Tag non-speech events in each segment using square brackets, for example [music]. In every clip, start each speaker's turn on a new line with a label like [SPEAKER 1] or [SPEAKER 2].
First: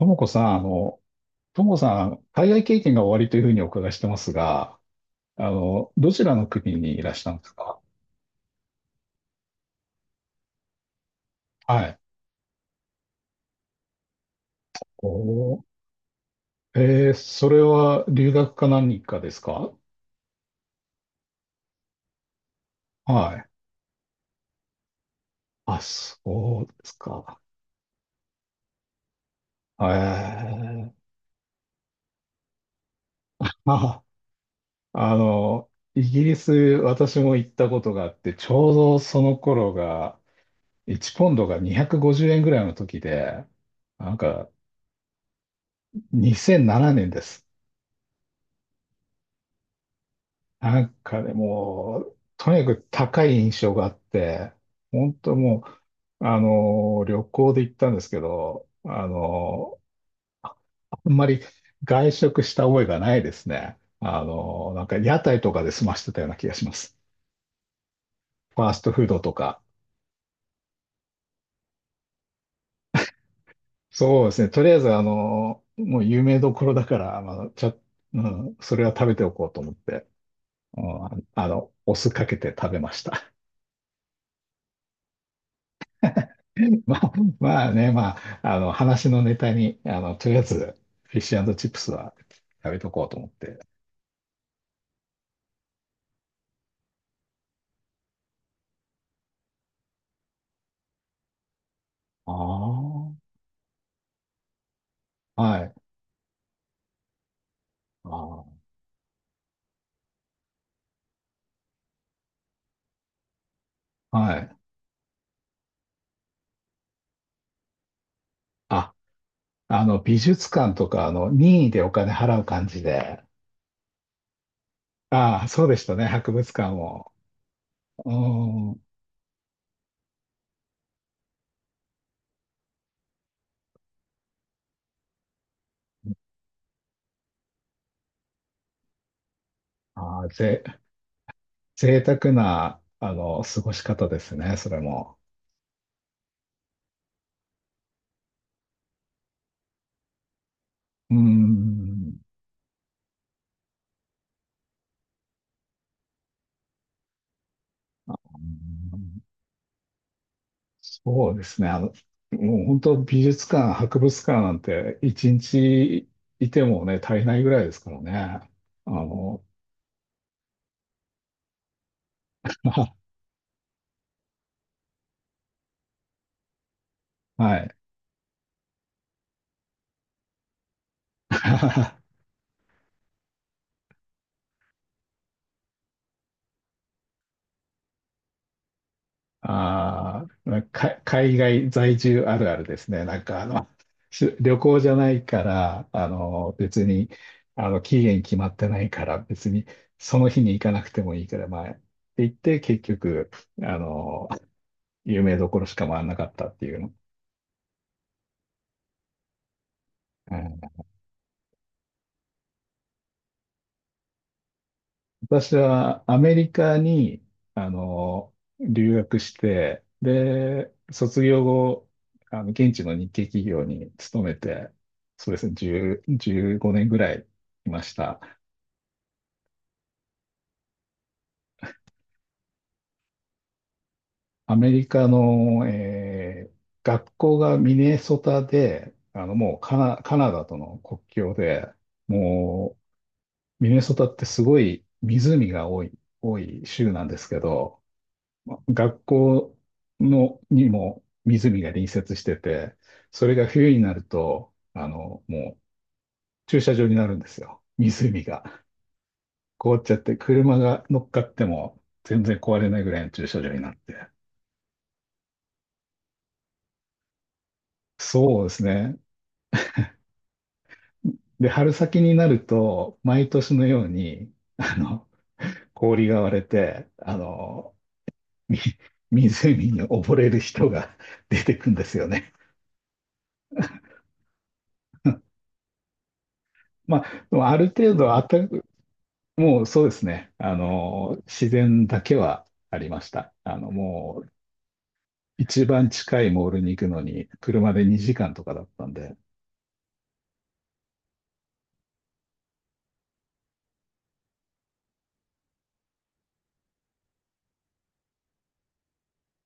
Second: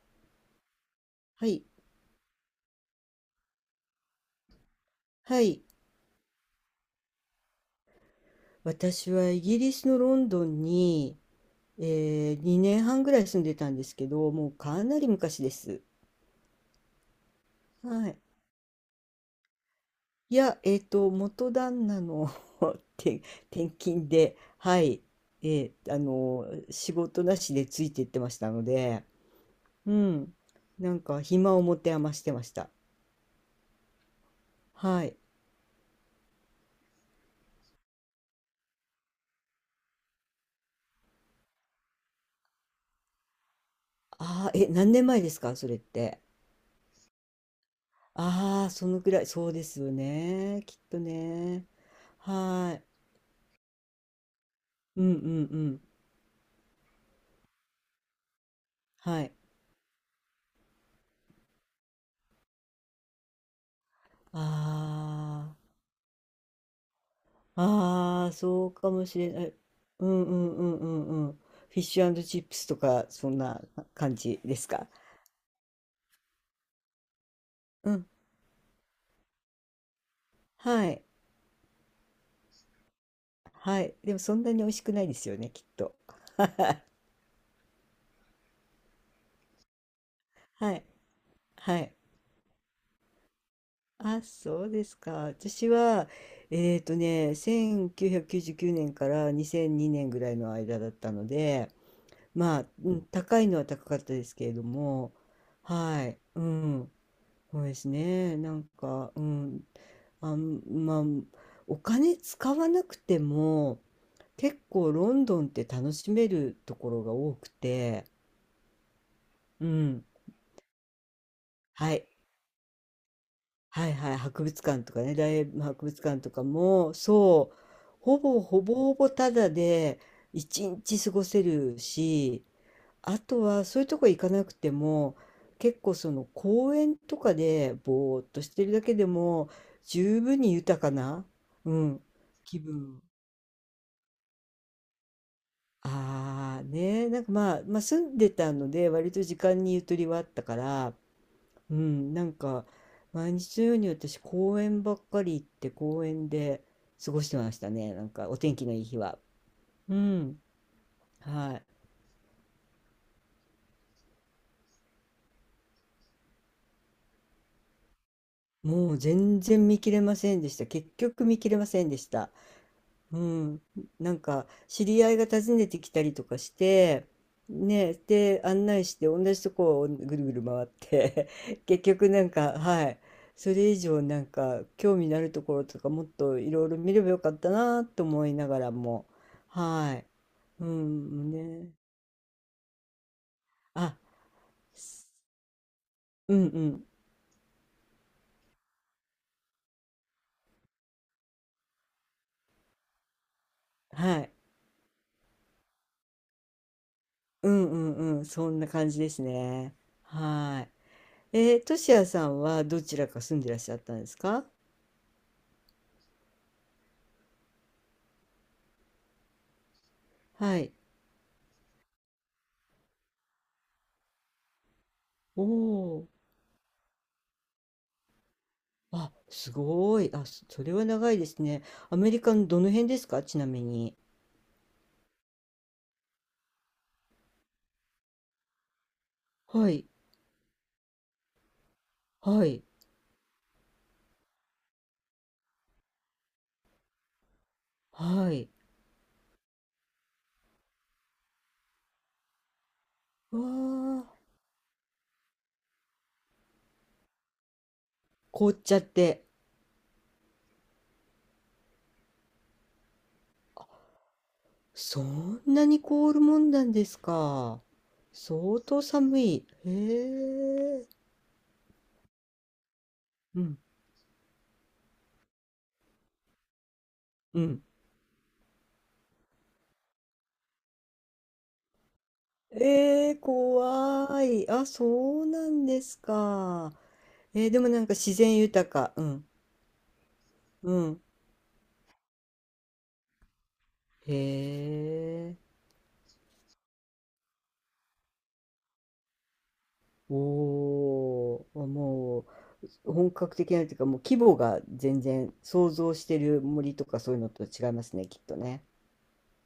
[SPEAKER 1] ともこさん、
[SPEAKER 2] は
[SPEAKER 1] と
[SPEAKER 2] い。
[SPEAKER 1] もこさん、海外経験がおありというふうにお伺いしてますが、
[SPEAKER 2] はい。
[SPEAKER 1] どちらの国にいらしたんですか？
[SPEAKER 2] 私はイギリスのロンドンに、
[SPEAKER 1] はい。
[SPEAKER 2] 2年半ぐらい住んでたんですけど、もうかなり昔で
[SPEAKER 1] おー、
[SPEAKER 2] す。
[SPEAKER 1] それは
[SPEAKER 2] はい。
[SPEAKER 1] 留学か何かですか？
[SPEAKER 2] いや、元旦那の [laughs] 転、
[SPEAKER 1] はい。
[SPEAKER 2] 転勤で、はい。
[SPEAKER 1] あ、そうです
[SPEAKER 2] 仕事な
[SPEAKER 1] か。
[SPEAKER 2] しでついて行ってましたので、
[SPEAKER 1] え
[SPEAKER 2] うん。
[SPEAKER 1] ー、
[SPEAKER 2] なんか、暇を持て余してました。
[SPEAKER 1] ま
[SPEAKER 2] はい。
[SPEAKER 1] イギリス、私も行ったことがあって、ちょうどその頃が、1ポンドが250円ぐらいの時で、なんか、
[SPEAKER 2] ああ、え、何年前ですか、それって？
[SPEAKER 1] 2007年です。
[SPEAKER 2] ああ、そのくらい、そうですよね。き
[SPEAKER 1] な
[SPEAKER 2] っ
[SPEAKER 1] ん
[SPEAKER 2] と
[SPEAKER 1] かね、
[SPEAKER 2] ね。
[SPEAKER 1] もう、とに
[SPEAKER 2] は
[SPEAKER 1] か
[SPEAKER 2] い。
[SPEAKER 1] く高い印象があって、
[SPEAKER 2] うんう
[SPEAKER 1] 本
[SPEAKER 2] んう
[SPEAKER 1] 当も
[SPEAKER 2] ん。
[SPEAKER 1] う、旅行で行ったんですけど、
[SPEAKER 2] はい。
[SPEAKER 1] あんまり外食した覚えがないですね。なんか屋台
[SPEAKER 2] あ
[SPEAKER 1] とかで済ましてたような気がします。
[SPEAKER 2] あ、ああ、
[SPEAKER 1] フ
[SPEAKER 2] そ
[SPEAKER 1] ァー
[SPEAKER 2] う
[SPEAKER 1] ス
[SPEAKER 2] か
[SPEAKER 1] トフ
[SPEAKER 2] も
[SPEAKER 1] ード
[SPEAKER 2] しれ
[SPEAKER 1] と
[SPEAKER 2] ない。
[SPEAKER 1] か。
[SPEAKER 2] うんうんうんうんうん。フィッシュチップスとか、そんな感
[SPEAKER 1] そうで
[SPEAKER 2] じ
[SPEAKER 1] すね。
[SPEAKER 2] で
[SPEAKER 1] と
[SPEAKER 2] す
[SPEAKER 1] りあえ
[SPEAKER 2] か？
[SPEAKER 1] ず、もう有名どころだから、まあ、
[SPEAKER 2] うん。
[SPEAKER 1] うん、それは食べておこうと思って、う
[SPEAKER 2] はい。
[SPEAKER 1] ん、お酢かけて食べました。
[SPEAKER 2] はい。でもそんなに美味しくないですよね、きっと。
[SPEAKER 1] [laughs] まあ、まあね、まあ、話のネタに、とりあえ
[SPEAKER 2] は
[SPEAKER 1] ず、
[SPEAKER 2] い。
[SPEAKER 1] フィッシュチッ
[SPEAKER 2] は
[SPEAKER 1] プス
[SPEAKER 2] い。
[SPEAKER 1] は食べとこうと思って。
[SPEAKER 2] あ、そうですか。私は、1999年から2002年ぐらいの間だったので、
[SPEAKER 1] あ
[SPEAKER 2] まあ、う
[SPEAKER 1] あ、
[SPEAKER 2] ん、高いのは高かったですけれども、
[SPEAKER 1] はい。
[SPEAKER 2] はい。うん。そうですね。な
[SPEAKER 1] あ
[SPEAKER 2] んか、うん、まあ、お金使わなくても、
[SPEAKER 1] あ、はい。
[SPEAKER 2] 結構ロンドンって楽しめるところが多くて、
[SPEAKER 1] あ、
[SPEAKER 2] うん。
[SPEAKER 1] 美術館とか、任意でお
[SPEAKER 2] はい。
[SPEAKER 1] 金払う感じで。
[SPEAKER 2] はいはい。博物館とかね、大
[SPEAKER 1] あ
[SPEAKER 2] 英
[SPEAKER 1] あ、そうで
[SPEAKER 2] 博
[SPEAKER 1] した
[SPEAKER 2] 物
[SPEAKER 1] ね、
[SPEAKER 2] 館と
[SPEAKER 1] 博
[SPEAKER 2] か
[SPEAKER 1] 物館
[SPEAKER 2] も、
[SPEAKER 1] も。
[SPEAKER 2] そう、
[SPEAKER 1] う
[SPEAKER 2] ほぼほぼ
[SPEAKER 1] ん。
[SPEAKER 2] ほぼタダで一日過ごせるし、あとはそういうとこ行かなくても結構その公園とかでぼーっとしてるだけでも
[SPEAKER 1] あ
[SPEAKER 2] 十
[SPEAKER 1] あ、
[SPEAKER 2] 分に
[SPEAKER 1] ぜ、
[SPEAKER 2] 豊かな、う
[SPEAKER 1] 贅
[SPEAKER 2] ん、
[SPEAKER 1] 沢
[SPEAKER 2] 気
[SPEAKER 1] な、
[SPEAKER 2] 分。
[SPEAKER 1] 過ごし方ですね、それも。
[SPEAKER 2] ああ、ね、なんか、まあ、まあ住んでたので割と時間にゆとりはあったから、
[SPEAKER 1] う
[SPEAKER 2] うん、
[SPEAKER 1] ん。
[SPEAKER 2] なんか毎日のように私公園ばっかり行って公園で過ごしてましたね。なんか
[SPEAKER 1] う
[SPEAKER 2] お天気のいい日は。
[SPEAKER 1] ん。
[SPEAKER 2] うん、
[SPEAKER 1] そうで
[SPEAKER 2] は
[SPEAKER 1] す
[SPEAKER 2] い。
[SPEAKER 1] ね。もう本当美術館、博物館なんて一日いてもね、足りないぐらいですからね。あ
[SPEAKER 2] もう全
[SPEAKER 1] の、
[SPEAKER 2] 然見切れませんでした。結局見切れませんでした。
[SPEAKER 1] [laughs]
[SPEAKER 2] うん、なんか知り合いが訪ねてきたりとかして、
[SPEAKER 1] はい。
[SPEAKER 2] ね、で案内して同じとこをぐるぐる回って [laughs] 結局
[SPEAKER 1] [laughs]
[SPEAKER 2] なんか、はい。それ以上なんか興味のあるところとかもっといろいろ見ればよかったなと思いながらも、はい。
[SPEAKER 1] あ
[SPEAKER 2] う
[SPEAKER 1] ーか、
[SPEAKER 2] ん、
[SPEAKER 1] 海
[SPEAKER 2] ね。
[SPEAKER 1] 外在住あるあるですね。
[SPEAKER 2] あ、
[SPEAKER 1] 旅行じゃないから、
[SPEAKER 2] うん、う
[SPEAKER 1] 別
[SPEAKER 2] ん。
[SPEAKER 1] に、期限決まってないから、別にその日に行かなくてもいいから、まあ、って言って、結局、あ
[SPEAKER 2] は
[SPEAKER 1] の、
[SPEAKER 2] い。
[SPEAKER 1] 有名どころしか回らなかったっていうの。
[SPEAKER 2] うん、うん、うん、そんな感じですね。はい。としやさんはどちらか住んでらっしゃったんですか？
[SPEAKER 1] 私はアメリカに、あの、留学して、
[SPEAKER 2] は
[SPEAKER 1] で、
[SPEAKER 2] い。
[SPEAKER 1] 卒業後、現地の日系企業に勤めて、そうで
[SPEAKER 2] お
[SPEAKER 1] すね、
[SPEAKER 2] お。
[SPEAKER 1] 10、15年ぐらいいました。
[SPEAKER 2] あ、すごい。あ、そそれは長いですね。アメリカのどの辺ですか、ちなみに？
[SPEAKER 1] アメリカの、学校がミネソタで、もう
[SPEAKER 2] はい、
[SPEAKER 1] カナダとの国境で、
[SPEAKER 2] はい、
[SPEAKER 1] もう、ミネソタってすごい湖が多い州なんですけど、
[SPEAKER 2] はい。
[SPEAKER 1] 学校のにも湖が隣接してて、それ
[SPEAKER 2] わ
[SPEAKER 1] が冬になる
[SPEAKER 2] あ、
[SPEAKER 1] と、もう駐車場になるんですよ。湖が
[SPEAKER 2] 凍っちゃって。
[SPEAKER 1] 凍っちゃって、車が乗っかっても全然壊れないぐらいの駐車場になって。
[SPEAKER 2] そんなに凍るもんなんですか？
[SPEAKER 1] そうで
[SPEAKER 2] 相
[SPEAKER 1] す
[SPEAKER 2] 当
[SPEAKER 1] ね。
[SPEAKER 2] 寒い。へえ。
[SPEAKER 1] で、春先になると、毎
[SPEAKER 2] う
[SPEAKER 1] 年
[SPEAKER 2] ん、
[SPEAKER 1] のように、氷が割れて、
[SPEAKER 2] うん。
[SPEAKER 1] み [laughs] 湖に溺れる人が出てくんですよね。
[SPEAKER 2] ええ、怖い。あ、そうなんですか？
[SPEAKER 1] まあ、でも
[SPEAKER 2] えー、
[SPEAKER 1] あ
[SPEAKER 2] で
[SPEAKER 1] る
[SPEAKER 2] もなん
[SPEAKER 1] 程
[SPEAKER 2] か
[SPEAKER 1] 度
[SPEAKER 2] 自然
[SPEAKER 1] 暖
[SPEAKER 2] 豊か。うん、
[SPEAKER 1] もうそうですね。
[SPEAKER 2] うん。
[SPEAKER 1] 自然だけはありました。
[SPEAKER 2] へ
[SPEAKER 1] もう
[SPEAKER 2] え。
[SPEAKER 1] 一番近いモールに行くのに車で2時間とかだったんで、
[SPEAKER 2] おー、もう。本格的なというか、もう規模が全然想像してる森とかそういうのと違いますね、きっとね。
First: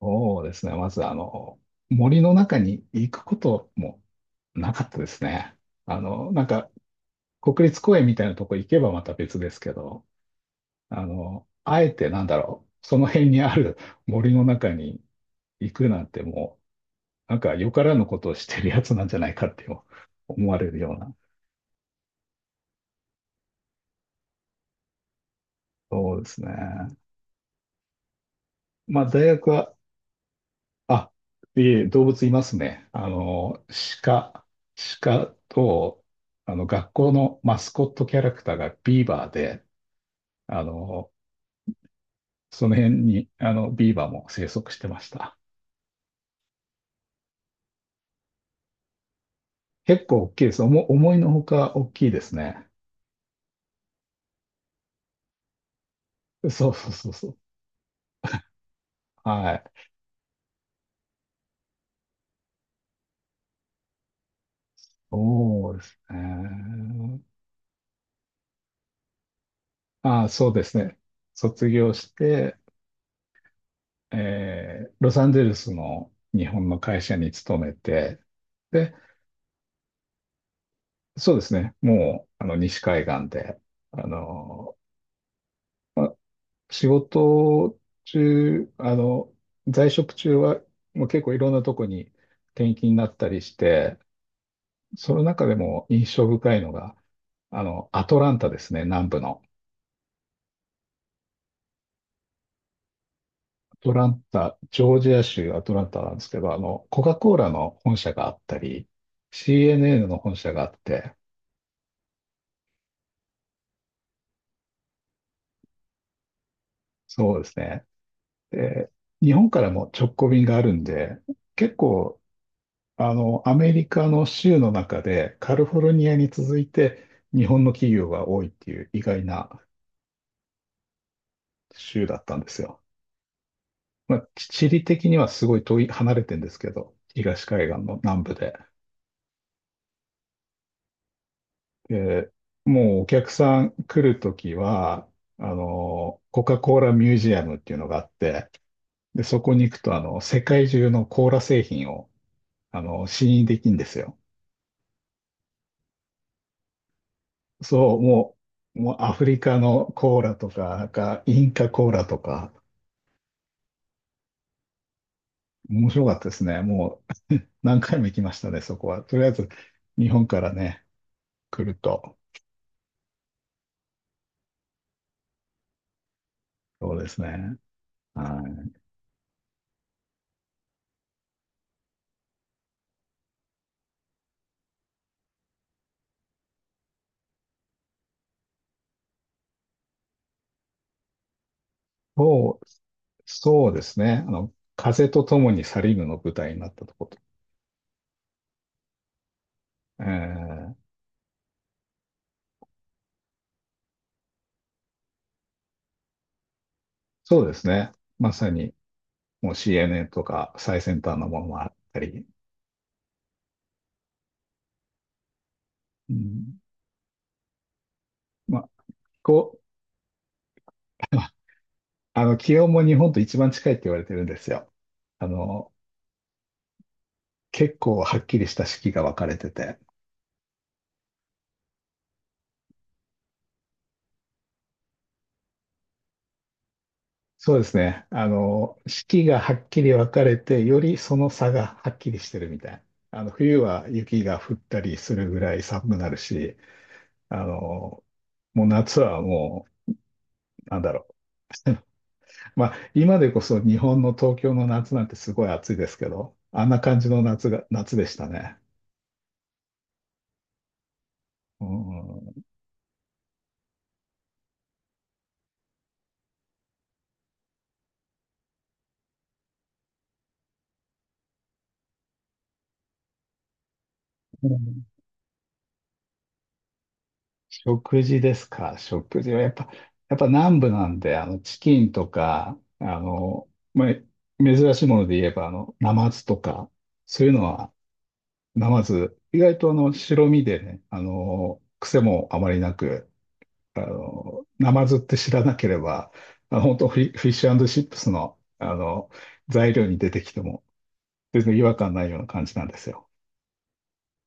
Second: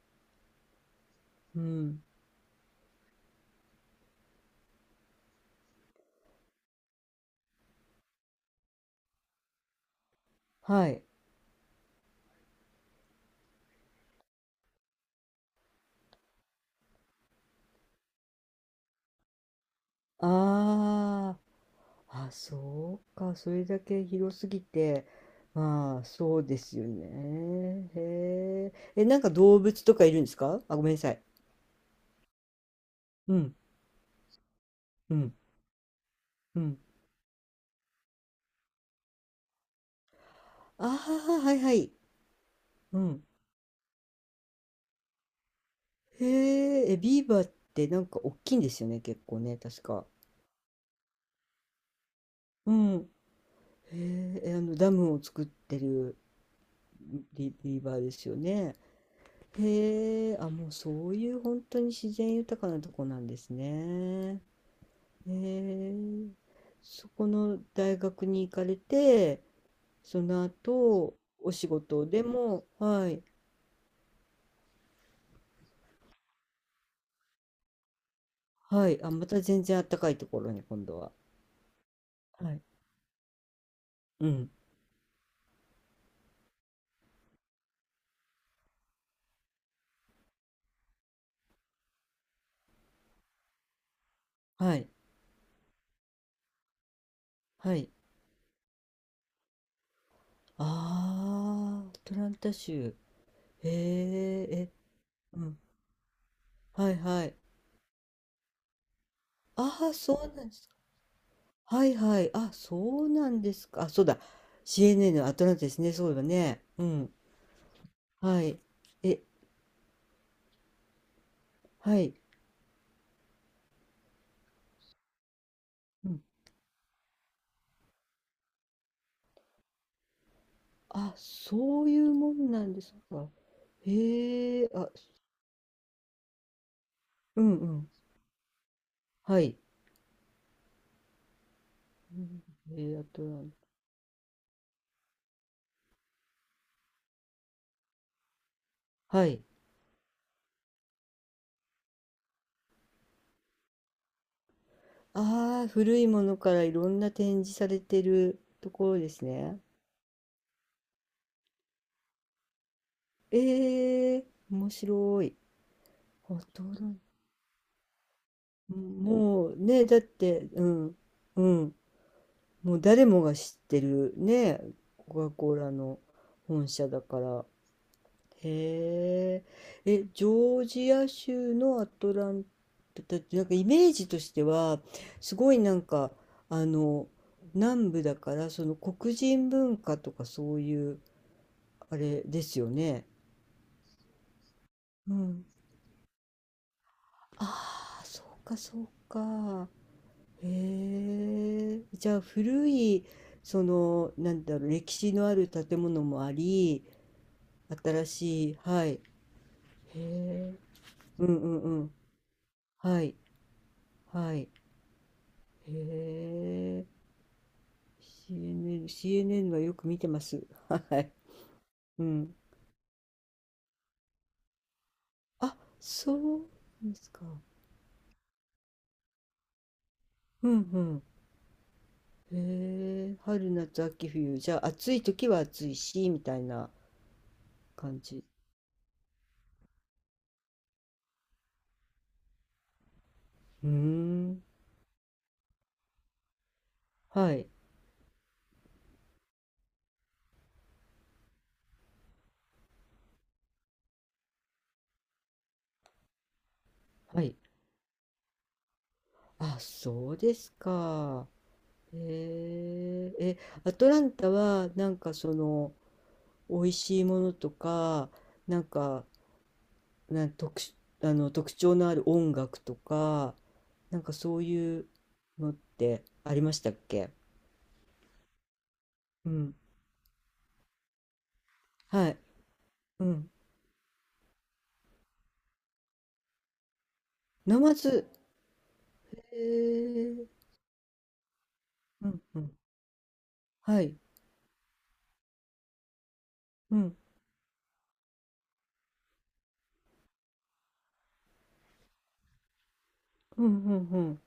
[SPEAKER 1] そうですね。まずあの、
[SPEAKER 2] うん。
[SPEAKER 1] 森の中に行くこともなかったですね。なんか国立公園みたいなとこ行けばまた別ですけど、
[SPEAKER 2] はい。
[SPEAKER 1] あえてなんだろう、その辺にある [laughs] 森の中に行くなんてもう、なんかよからぬことをしてるやつなんじゃないかって思われるような。
[SPEAKER 2] ああ、あ、そうか。それだけ広すぎて、まあ、
[SPEAKER 1] そうで
[SPEAKER 2] そ
[SPEAKER 1] す
[SPEAKER 2] う
[SPEAKER 1] ね。
[SPEAKER 2] ですよね。へえ。
[SPEAKER 1] ま
[SPEAKER 2] え、
[SPEAKER 1] あ、
[SPEAKER 2] なん
[SPEAKER 1] 大
[SPEAKER 2] か
[SPEAKER 1] 学
[SPEAKER 2] 動
[SPEAKER 1] は、
[SPEAKER 2] 物とかいるんですか？あ、ごめんなさ
[SPEAKER 1] あ、
[SPEAKER 2] い。
[SPEAKER 1] いえ、動物いますね。
[SPEAKER 2] うん、
[SPEAKER 1] 鹿、
[SPEAKER 2] う
[SPEAKER 1] 鹿
[SPEAKER 2] ん、
[SPEAKER 1] と、
[SPEAKER 2] うん。
[SPEAKER 1] 学校のマスコットキャラクターがビーバーで、あ
[SPEAKER 2] ああ、
[SPEAKER 1] の、
[SPEAKER 2] はいはい。
[SPEAKER 1] その辺
[SPEAKER 2] うん。
[SPEAKER 1] に、ビーバーも生息してました。
[SPEAKER 2] へえ、え、ビーバーってなんか大きいんですよね、結構ね、確
[SPEAKER 1] 結
[SPEAKER 2] か。
[SPEAKER 1] 構大きいです。思いのほか大きいですね。
[SPEAKER 2] うん。へえ、え、あの、ダムを作ってる。
[SPEAKER 1] そうそうそうそう。
[SPEAKER 2] リーバーですよね。
[SPEAKER 1] はい。
[SPEAKER 2] へえ、あ、もうそういう本当に自然豊かなとこなんですね。へ
[SPEAKER 1] そうです
[SPEAKER 2] え、そ
[SPEAKER 1] ね。
[SPEAKER 2] この大学に行かれて、そ
[SPEAKER 1] ああ、
[SPEAKER 2] の
[SPEAKER 1] そうですね。
[SPEAKER 2] 後、お仕
[SPEAKER 1] 卒業
[SPEAKER 2] 事
[SPEAKER 1] し
[SPEAKER 2] で
[SPEAKER 1] て、
[SPEAKER 2] も、はい、
[SPEAKER 1] ロサンゼルスの日本の会社に勤めて、
[SPEAKER 2] は
[SPEAKER 1] で
[SPEAKER 2] い、あ、また全然あったかいところに今度は。
[SPEAKER 1] そうですね。もう、
[SPEAKER 2] はい、
[SPEAKER 1] 西海岸で、あ
[SPEAKER 2] うん、
[SPEAKER 1] の、まあ、仕事中、あの、在職中は、もう結構いろんなとこに転勤になったりして、
[SPEAKER 2] はい、
[SPEAKER 1] その中でも印象深いのが、
[SPEAKER 2] はい。
[SPEAKER 1] アトランタですね、南部の。
[SPEAKER 2] ああ、アトランタ州。へ
[SPEAKER 1] アトラン
[SPEAKER 2] え、
[SPEAKER 1] タ、
[SPEAKER 2] え、
[SPEAKER 1] ジョージア
[SPEAKER 2] う
[SPEAKER 1] 州
[SPEAKER 2] ん、
[SPEAKER 1] アトランタなんですけど、
[SPEAKER 2] はい、
[SPEAKER 1] コカ・
[SPEAKER 2] は
[SPEAKER 1] コ
[SPEAKER 2] い。
[SPEAKER 1] ーラの本社があったり、
[SPEAKER 2] ああ、
[SPEAKER 1] CNN
[SPEAKER 2] そ
[SPEAKER 1] の本
[SPEAKER 2] うなん
[SPEAKER 1] 社
[SPEAKER 2] で
[SPEAKER 1] があ
[SPEAKER 2] す。
[SPEAKER 1] って、
[SPEAKER 2] はいはい。あ、そうなんですか？あ、そうだ。CNN のアトランタですね。そうだね。うん。
[SPEAKER 1] そうですね。
[SPEAKER 2] はい。
[SPEAKER 1] で、
[SPEAKER 2] え、
[SPEAKER 1] 日本からも直行便があるんで、結
[SPEAKER 2] はい。
[SPEAKER 1] 構あの、アメリカの州の中でカリフォルニ
[SPEAKER 2] う
[SPEAKER 1] ア
[SPEAKER 2] ん。
[SPEAKER 1] に続いて日本の企業が多いっていう意外な
[SPEAKER 2] あ、そうい
[SPEAKER 1] 州
[SPEAKER 2] う
[SPEAKER 1] だっ
[SPEAKER 2] も
[SPEAKER 1] たんで
[SPEAKER 2] ん
[SPEAKER 1] す
[SPEAKER 2] なん
[SPEAKER 1] よ。
[SPEAKER 2] ですか？
[SPEAKER 1] まあ、
[SPEAKER 2] へ
[SPEAKER 1] 地
[SPEAKER 2] え、
[SPEAKER 1] 理
[SPEAKER 2] あ、
[SPEAKER 1] 的にはすごい遠い、離れてるんですけど、
[SPEAKER 2] う
[SPEAKER 1] 東
[SPEAKER 2] んう
[SPEAKER 1] 海岸
[SPEAKER 2] ん。
[SPEAKER 1] の南部で。
[SPEAKER 2] はい。う
[SPEAKER 1] で、
[SPEAKER 2] ん。
[SPEAKER 1] も
[SPEAKER 2] えー、
[SPEAKER 1] う
[SPEAKER 2] ア
[SPEAKER 1] お
[SPEAKER 2] ト
[SPEAKER 1] 客
[SPEAKER 2] ラン
[SPEAKER 1] さん来るときは、コカ・コーラミュージアムっていうのがあって、
[SPEAKER 2] タ。
[SPEAKER 1] で、
[SPEAKER 2] は
[SPEAKER 1] そ
[SPEAKER 2] い。
[SPEAKER 1] こに行くと、世界中のコーラ製品を、試飲できるんですよ。
[SPEAKER 2] ああ、古いものからいろんな展示され
[SPEAKER 1] そう、
[SPEAKER 2] て
[SPEAKER 1] も
[SPEAKER 2] ると
[SPEAKER 1] も
[SPEAKER 2] こ
[SPEAKER 1] う
[SPEAKER 2] ろで
[SPEAKER 1] ア
[SPEAKER 2] す
[SPEAKER 1] フリカ
[SPEAKER 2] ね。
[SPEAKER 1] のコーラとか、なんかインカコーラとか、
[SPEAKER 2] ええ、面白い。
[SPEAKER 1] 面白かっ
[SPEAKER 2] ア
[SPEAKER 1] たですね。
[SPEAKER 2] トラン
[SPEAKER 1] も
[SPEAKER 2] タ。
[SPEAKER 1] う [laughs] 何回も行きましたね、
[SPEAKER 2] う
[SPEAKER 1] そこ
[SPEAKER 2] ん、
[SPEAKER 1] は。とりあえず、
[SPEAKER 2] もうね、だっ
[SPEAKER 1] 日本か
[SPEAKER 2] て、
[SPEAKER 1] ら
[SPEAKER 2] う
[SPEAKER 1] ね、
[SPEAKER 2] ん。う
[SPEAKER 1] 来
[SPEAKER 2] ん。
[SPEAKER 1] ると。
[SPEAKER 2] もう誰もが知ってるね、コカ・コーラの本社
[SPEAKER 1] そう
[SPEAKER 2] だ
[SPEAKER 1] です
[SPEAKER 2] から。
[SPEAKER 1] ね。はい。
[SPEAKER 2] へえ。え、ジョージア州のアトランタって、なんかイメージとしては、すごいなんか、あの、南部だから、その黒人文化とかそういう、あれです
[SPEAKER 1] そう、
[SPEAKER 2] よね。
[SPEAKER 1] そうですね。風
[SPEAKER 2] う
[SPEAKER 1] と
[SPEAKER 2] ん。
[SPEAKER 1] 共にサリぬの舞台になったとこと。
[SPEAKER 2] ああ、そうか、そうか。
[SPEAKER 1] え
[SPEAKER 2] へ
[SPEAKER 1] ー
[SPEAKER 2] え。じゃあ、古い、その、なんだろう、歴史のある建物もあり、
[SPEAKER 1] そうですね。
[SPEAKER 2] 新
[SPEAKER 1] ま
[SPEAKER 2] し
[SPEAKER 1] さ
[SPEAKER 2] い、
[SPEAKER 1] に、
[SPEAKER 2] はい。へ
[SPEAKER 1] もう CNN とか
[SPEAKER 2] え。
[SPEAKER 1] 最先端
[SPEAKER 2] う
[SPEAKER 1] の
[SPEAKER 2] ん
[SPEAKER 1] もの
[SPEAKER 2] う
[SPEAKER 1] も
[SPEAKER 2] ん
[SPEAKER 1] あっ
[SPEAKER 2] うん。
[SPEAKER 1] たり。
[SPEAKER 2] はい。はい。へ
[SPEAKER 1] うん、
[SPEAKER 2] え。
[SPEAKER 1] まあ、
[SPEAKER 2] CNN、CN
[SPEAKER 1] こ
[SPEAKER 2] はよく見てます。は
[SPEAKER 1] う、
[SPEAKER 2] い。
[SPEAKER 1] [laughs]
[SPEAKER 2] うん。
[SPEAKER 1] 気温も日本と一番近いって言われてるんですよ。あ
[SPEAKER 2] あ、
[SPEAKER 1] の、
[SPEAKER 2] そうですか。
[SPEAKER 1] 結構はっきりした四季が分かれてて。
[SPEAKER 2] うんうん。へえ。春夏秋冬。じゃあ、暑い時は暑いし、みたいな
[SPEAKER 1] そうです
[SPEAKER 2] 感
[SPEAKER 1] ね。
[SPEAKER 2] じ。
[SPEAKER 1] 四季がはっきり分かれて、よりその差がはっきりしてるみたいな。冬
[SPEAKER 2] うー
[SPEAKER 1] は雪が
[SPEAKER 2] ん。
[SPEAKER 1] 降ったりするぐらい寒くなるし、
[SPEAKER 2] は
[SPEAKER 1] あ
[SPEAKER 2] い。
[SPEAKER 1] の、もう夏はなんだろう。まあ、今でこそ日本の東京の夏なんてすごい暑いですけど、あんな感じの
[SPEAKER 2] はい。
[SPEAKER 1] 夏が、夏でしたね。
[SPEAKER 2] あ、そうですか。
[SPEAKER 1] うん。
[SPEAKER 2] へえ。え、アトランタは、なんかその、美味しいものとか、なんか、なん特殊、あの特徴のある音楽とか、なんかそういうのってありましたっけ？
[SPEAKER 1] 食事ですか。食
[SPEAKER 2] う
[SPEAKER 1] 事はやっ
[SPEAKER 2] ん。
[SPEAKER 1] ぱ、やっぱ南部なんで、チキンと
[SPEAKER 2] はい。
[SPEAKER 1] か、
[SPEAKER 2] うん。
[SPEAKER 1] まあ、珍しいもので言えば、ナマズとか、そういうの
[SPEAKER 2] ナ
[SPEAKER 1] は、
[SPEAKER 2] マズ。
[SPEAKER 1] ナマズ、
[SPEAKER 2] え
[SPEAKER 1] 意外とあの、白
[SPEAKER 2] ー、
[SPEAKER 1] 身でね、癖
[SPEAKER 2] うん
[SPEAKER 1] もあ
[SPEAKER 2] う
[SPEAKER 1] ま
[SPEAKER 2] ん。
[SPEAKER 1] りなく、
[SPEAKER 2] はい。
[SPEAKER 1] ナマズって知らなければ、本
[SPEAKER 2] う
[SPEAKER 1] 当
[SPEAKER 2] ん。
[SPEAKER 1] フィッシュチップスの、材料に出てきても、全然違和感ないような感じなんですよ。
[SPEAKER 2] うんうんうん。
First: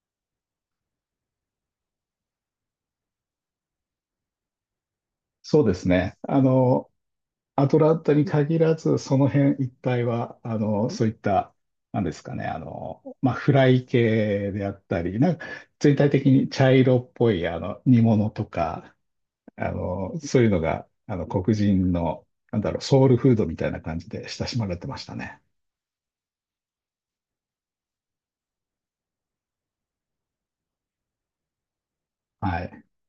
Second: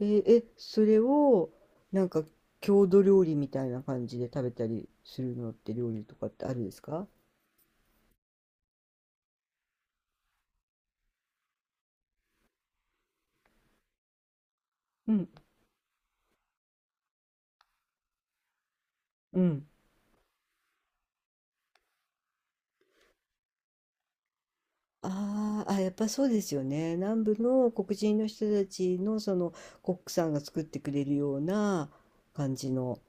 [SPEAKER 2] えーえ、それを、なんか郷土料理みたいな感じで食べたりするのっ
[SPEAKER 1] そう
[SPEAKER 2] て
[SPEAKER 1] です
[SPEAKER 2] 料理と
[SPEAKER 1] ね。
[SPEAKER 2] かってあるんですか？
[SPEAKER 1] アトランタに限らず、その辺一帯は、そういった、なんですかね、まあ、フライ系であった
[SPEAKER 2] う
[SPEAKER 1] り、な
[SPEAKER 2] ん。
[SPEAKER 1] んか、全体的に茶色っぽい、煮物とか、
[SPEAKER 2] うん。
[SPEAKER 1] そういうのが、黒人の、なんだろう、ソウルフードみたいな感じで親しまれてましたね。
[SPEAKER 2] あーあ、やっぱそうですよね。南部の黒人の人たちのそのコックさんが作ってくれるような感
[SPEAKER 1] は
[SPEAKER 2] じ
[SPEAKER 1] い。
[SPEAKER 2] の。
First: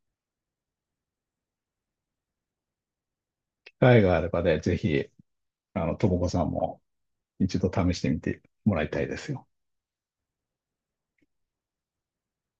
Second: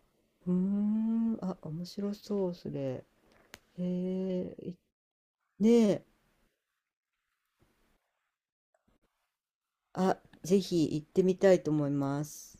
[SPEAKER 2] うーん、あ、面白そう、それ。へ
[SPEAKER 1] 機会があれば
[SPEAKER 2] え、
[SPEAKER 1] ね、ぜ
[SPEAKER 2] い
[SPEAKER 1] ひ、
[SPEAKER 2] ねえ、
[SPEAKER 1] ともこさんも一度試してみてもらいたいですよ。
[SPEAKER 2] あ、ぜひ行ってみたいと思います。